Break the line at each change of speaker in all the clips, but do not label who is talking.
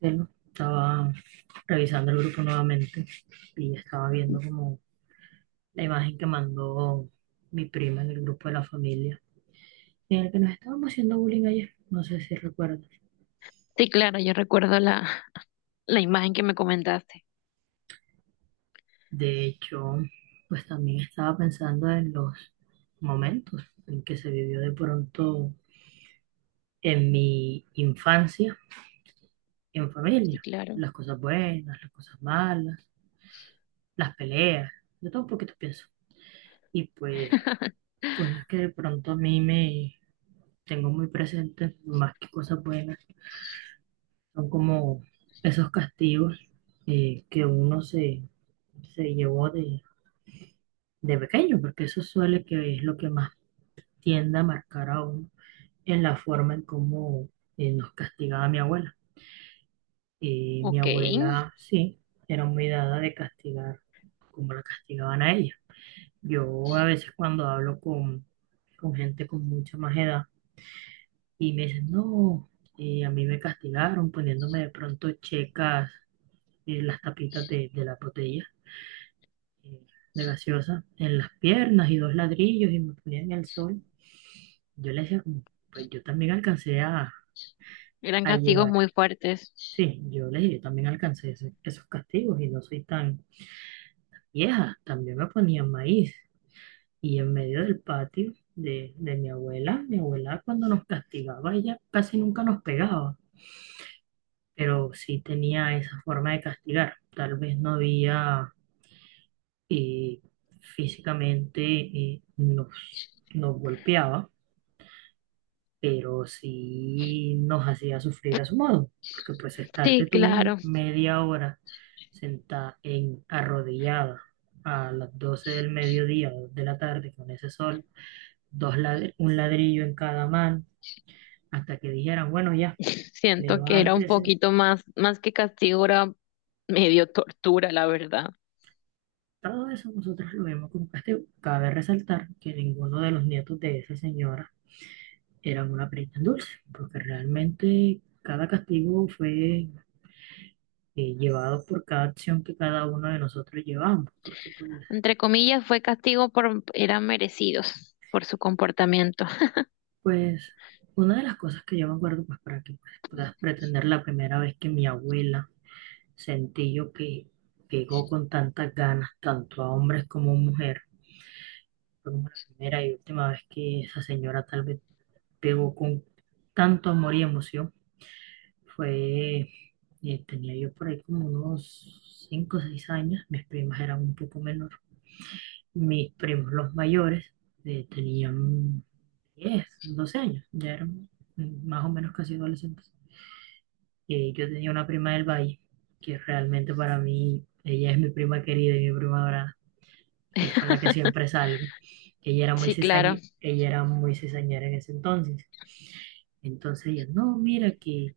Bueno, estaba revisando el grupo nuevamente y estaba viendo como la imagen que mandó mi prima en el grupo de la familia, en el que nos estábamos haciendo bullying ayer, no sé si recuerdas.
Sí, claro, yo recuerdo la imagen que me comentaste.
De hecho, pues también estaba pensando en los momentos en que se vivió de pronto en mi infancia, en
Sí,
familia,
claro.
las cosas buenas, las cosas malas, las peleas, de todo un poquito pienso. Y pues cosas que de pronto a mí me tengo muy presentes, más que cosas buenas, son como esos castigos que se llevó de pequeño, porque eso suele que es lo que más tiende a marcar a uno en la forma en cómo nos castigaba mi abuela. Y mi
Ok,
abuela, sí, era muy dada de castigar, como la castigaban a ella. Yo a veces cuando hablo con gente con mucha más edad, y me dicen, no, a mí me castigaron poniéndome de pronto checas las tapitas de la botella eh, de gaseosa en las piernas y dos ladrillos y me ponían en el sol. Yo les decía, como, pues yo también alcancé
eran
a
castigos
llevar.
muy fuertes.
Sí, yo les dije, yo también alcancé esos castigos y no soy tan vieja. También me ponían maíz. Y en medio del patio de mi abuela cuando nos castigaba, ella casi nunca nos pegaba, pero sí tenía esa forma de castigar. Tal vez no había eh, físicamente nos golpeaba, pero sí nos hacía sufrir a su modo, porque pues estarte
Sí,
tú
claro.
media hora sentada en arrodillada a las 12 del mediodía, 2 de la tarde con ese sol, un ladrillo en cada mano, hasta que dijeran, bueno, ya,
Siento que era un
levántese.
poquito más que castigo, era medio tortura, la verdad.
Todo eso nosotros lo vimos como castigo. Cabe resaltar que ninguno de los nietos de esa señora eran una perita en dulce, porque realmente cada castigo fue llevado por cada acción que cada uno de nosotros llevamos, porque pues,
Entre comillas, eran merecidos por su comportamiento.
pues una de las cosas que yo me acuerdo, pues para que pues, puedas pretender la primera vez que mi abuela sentí yo que llegó con tantas ganas, tanto a hombres como a mujeres, fue como la primera y última vez que esa señora tal vez pegó con tanto amor y emoción. Fue, tenía yo por ahí como unos 5 o 6 años, mis primas eran un poco menor. Mis primos, los mayores, tenían 10 12 años, ya eran más o menos casi adolescentes. Yo tenía una prima del Valle, que realmente para mí, ella es mi prima querida y mi prima dorada, que es con la que siempre salgo. Ella era
Sí, claro.
ella era muy cizañera en ese entonces. Entonces ella, no, mira que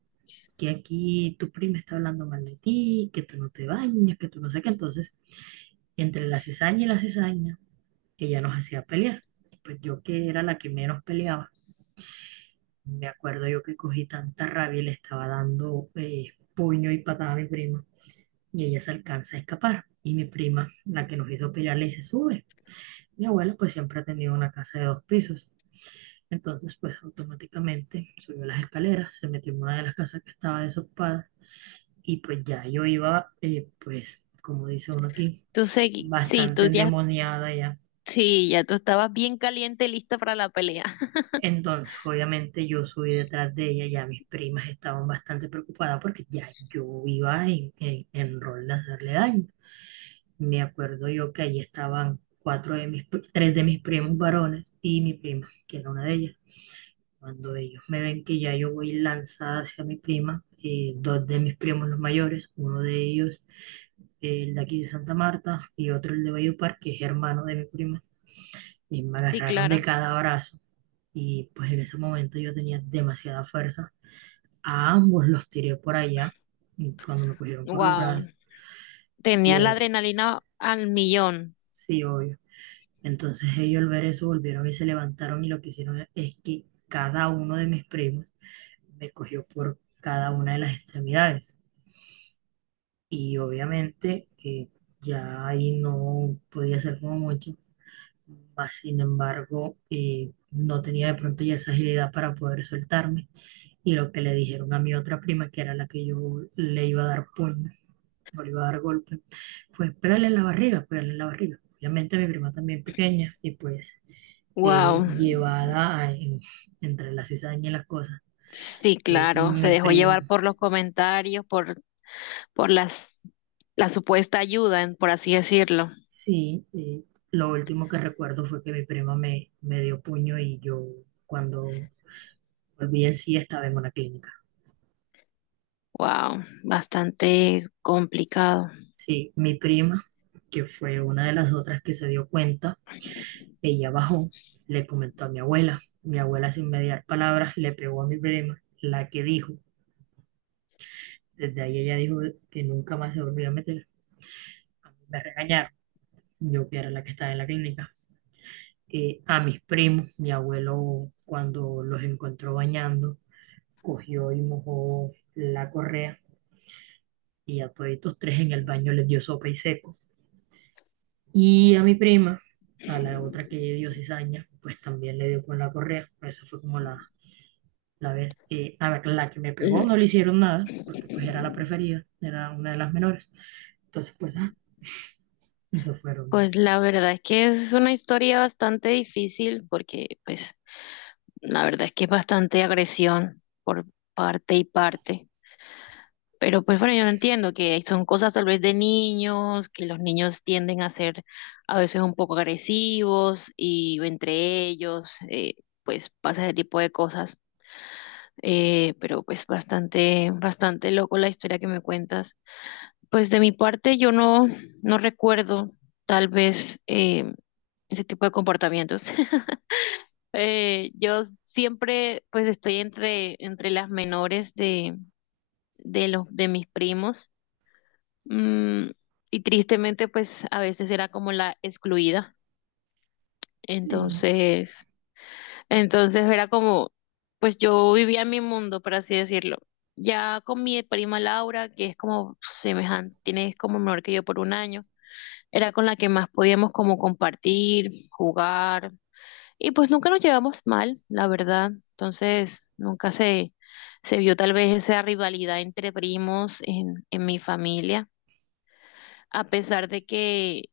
aquí tu prima está hablando mal de ti, que tú no te bañas, que tú no sé qué. Entonces, entre la cizaña y la cizaña, ella nos hacía pelear. Pues yo que era la que menos peleaba, me acuerdo yo que cogí tanta rabia y le estaba dando puño y patada a mi prima, y ella se alcanza a escapar. Y mi prima, la que nos hizo pelear, le dice, sube. Mi abuela pues siempre ha tenido una casa de dos pisos. Entonces pues automáticamente subió las escaleras, se metió en una de las casas que estaba desocupada. Y pues ya yo iba, pues, como dice uno aquí,
Tú segui, sí,
bastante
tú ya,
endemoniada ya.
sí, ya tú estabas bien caliente, lista para la pelea.
Entonces, obviamente yo subí detrás de ella, ya mis primas estaban bastante preocupadas porque ya yo iba en rol de hacerle daño. Me acuerdo yo que ahí estaban cuatro de mis, pri- tres de mis primos varones y mi prima, que era una de ellas. Cuando ellos me ven que ya yo voy lanzada hacia mi prima, dos de mis primos los mayores, uno de ellos el de aquí de Santa Marta y otro el de Valledupar, que es hermano de mi prima, y me
Sí,
agarraron de
claro.
cada brazo. Y pues en ese momento yo tenía demasiada fuerza. A ambos los tiré por allá y cuando me cogieron por los
Wow.
brazos. Y
Tenía la adrenalina al millón.
sí, obvio. Entonces ellos al ver eso volvieron y se levantaron, y lo que hicieron es que cada uno de mis primos me cogió por cada una de las extremidades. Y obviamente ya ahí no podía hacer como mucho. Mas, sin embargo, no tenía de pronto ya esa agilidad para poder soltarme. Y lo que le dijeron a mi otra prima, que era la que yo le iba a dar puño, o le iba a dar golpe, fue pégale en la barriga, pégale en la barriga. Obviamente mi prima también pequeña y pues eh,
Wow.
llevada a- en- entre la cizaña y las cosas.
Sí,
Y
claro. Se
mi
dejó llevar
prima,
por los comentarios, por las, la supuesta ayuda, por así decirlo.
sí, lo último que recuerdo fue que mi prima me dio puño, y yo cuando volví en sí estaba en una clínica.
Wow. Bastante complicado.
Sí, mi prima, que fue una de las otras que se dio cuenta, ella bajó, le comentó a mi abuela. Mi abuela, sin mediar palabras, le pegó a mi prima, la que dijo, desde ahí ella dijo que nunca más se volvió a meter. A mí me regañaron, yo que era la que estaba en la clínica. A mis primos, mi abuelo, cuando los encontró bañando, cogió y mojó la correa y a todos estos tres en el baño les dio sopa y seco. Y a mi prima, a la otra que dio cizaña, pues también le dio con la correa. Esa fue como la vez. A ver, la que me pegó
Mm,
no le hicieron nada, porque pues era la preferida, era una de las menores. Entonces, pues, ah, eso fueron.
pues la verdad es que es una historia bastante difícil porque, pues, la verdad es que es bastante agresión por parte y parte. Pero pues bueno, yo no entiendo que son cosas tal vez de niños, que los niños tienden a ser a veces un poco agresivos y entre ellos, pues pasa ese tipo de cosas. Pero pues bastante loco la historia que me cuentas. Pues de mi parte yo no, no recuerdo tal vez ese tipo de comportamientos. Yo siempre pues estoy entre las menores de los, de mis primos. Mm, y tristemente, pues a veces era como la excluida.
Sí,
Entonces, entonces era como, pues yo vivía en mi mundo, por así decirlo. Ya con mi prima Laura, que es como semejante, tiene es como menor que yo por un año, era con la que más podíamos como compartir, jugar. Y pues nunca nos llevamos mal, la verdad. Entonces, nunca se, se vio tal vez esa rivalidad entre primos en mi familia a pesar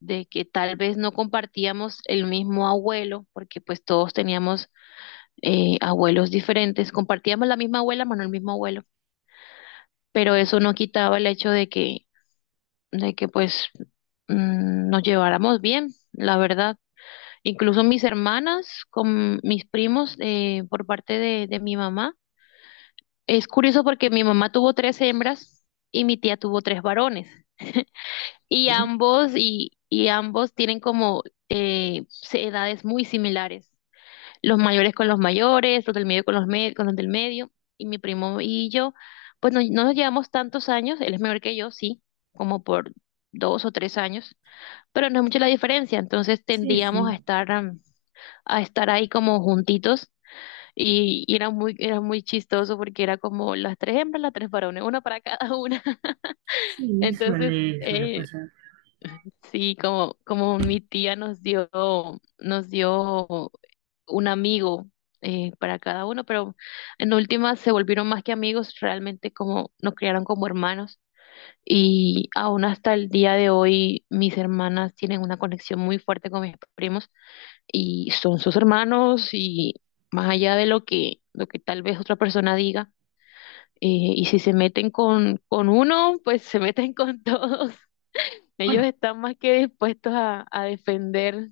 de que tal vez no compartíamos el mismo abuelo, porque pues todos teníamos abuelos diferentes, compartíamos la misma abuela, pero no el mismo abuelo, pero eso no quitaba el hecho de que pues nos lleváramos bien, la verdad. Incluso mis hermanas con mis primos por parte de mi mamá. Es curioso porque mi mamá tuvo tres hembras y mi tía tuvo tres varones
sí,
y ambos tienen como eh, edades muy similares. Los mayores con los mayores, los del medio con con los del medio, y mi primo y yo, pues no nos llevamos tantos años, él es mayor que yo, sí, como por dos o tres años, pero no es mucha la diferencia, entonces
sí,
tendíamos a
sí,
estar, a estar ahí como juntitos, y era era muy chistoso porque era como las tres hembras, las tres varones, una para cada una.
sí,
Entonces,
suele
eh,
pasar.
sí, como mi tía nos dio un amigo para cada uno, pero en últimas se volvieron más que amigos, realmente como nos criaron como hermanos. Y aún hasta el día de hoy mis hermanas tienen una conexión muy fuerte con mis primos y son sus hermanos y más allá de lo que tal vez otra persona diga, eh, y si se meten con uno, pues se meten con todos. Ellos
Bueno,
están más que dispuestos a defender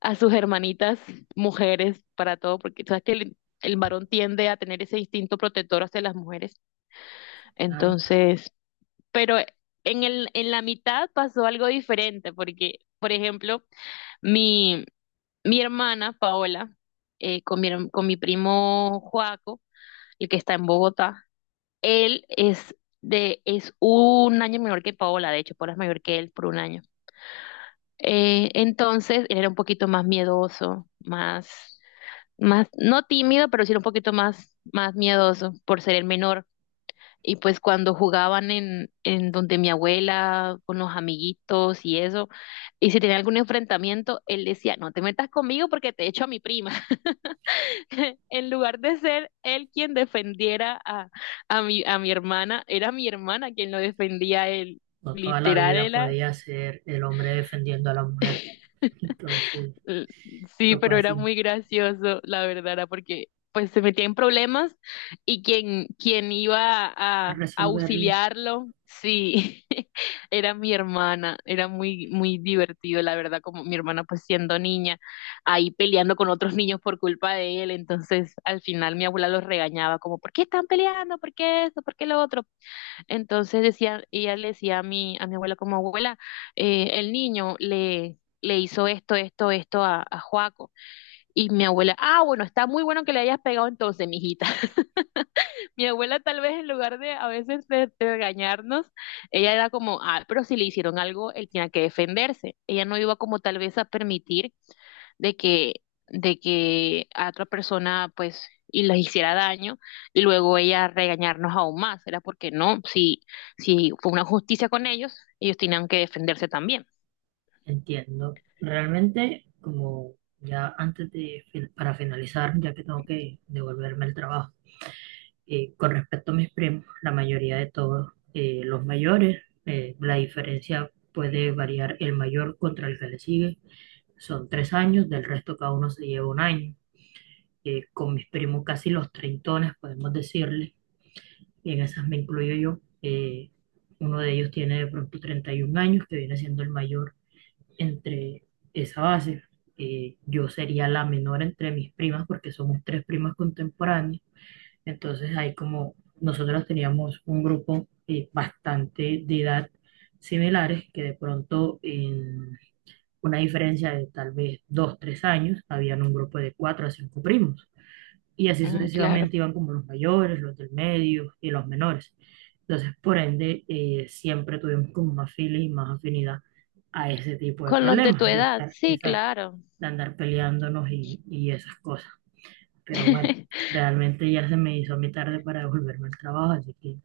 a sus hermanitas mujeres para todo, porque sabes que el varón tiende a tener ese instinto protector hacia las mujeres.
claro,
Entonces, pero en en la mitad pasó algo diferente, porque, por ejemplo, mi, mi hermana Paola, con con mi primo Joaco, el que está en Bogotá, él es es un año menor que Paola, de hecho, Paola es mayor que él por un año. Entonces, él era un poquito más miedoso, no tímido, pero sí un poquito más miedoso por ser el menor. Y pues cuando jugaban en donde mi abuela, con los amiguitos y eso, y si tenía algún enfrentamiento, él decía, no te metas conmigo porque te echo a mi prima. En lugar de ser él quien defendiera a a mi hermana, era mi hermana quien lo defendía a él.
no toda la
Literal,
vida
era,
podía ser el hombre defendiendo a la mujer. Entonces,
L- Sí,
tocó
pero era
así,
muy gracioso, la verdad, era porque pues se metía en problemas y quien iba a
resolverlo.
auxiliarlo, sí, era mi hermana, era muy divertido, la verdad, como mi hermana pues siendo niña, ahí peleando con otros niños por culpa de él, entonces al final mi abuela los regañaba como, ¿por qué están peleando? ¿Por qué esto? ¿Por qué lo otro? Entonces decía, ella le decía a a mi abuela como abuela, el niño le hizo esto, esto, esto a Joaco. Y mi abuela, ah, bueno, está muy bueno que le hayas pegado entonces, mijita. Mi abuela tal vez en lugar de a veces de regañarnos, ella era como, ah, pero si le hicieron algo, él tenía que defenderse. Ella no iba como tal vez a permitir de que, de que a otra persona pues y les hiciera daño y luego ella regañarnos aún más. Era porque no, si fue una justicia con ellos, ellos tenían que defenderse también.
Entiendo. Realmente, como ya antes de, para finalizar, ya que tengo que devolverme el trabajo, con respecto a mis primos, la mayoría de todos, los mayores, la diferencia puede variar el mayor contra el que le sigue. Son tres años, del resto cada uno se lleva un año. Con mis primos casi los treintones, podemos decirle, y en esas me incluyo yo. Uno de ellos tiene de pronto 31 años, que viene siendo el mayor entre esa base. Yo sería la menor entre mis primas porque somos tres primas contemporáneas. Entonces ahí como nosotros teníamos un grupo bastante de edad similares que de pronto en una diferencia de tal vez dos, tres años, habían un grupo de cuatro a cinco primos, y así
Mm, claro.
sucesivamente iban como los mayores, los del medio y los menores. Entonces, por ende, siempre tuvimos como más filas y más afinidad a ese tipo de
Con los de tu
problemas, de
edad,
estar,
sí,
exacto,
claro.
de andar peleándonos y esas cosas. Pero bueno, realmente ya se me hizo a mi tarde para devolverme al trabajo, así que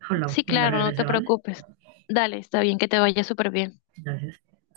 hablamos
Sí,
cuando
claro, no
regrese,
te
¿vale?
preocupes. Dale, está bien que te vaya súper bien.
Gracias.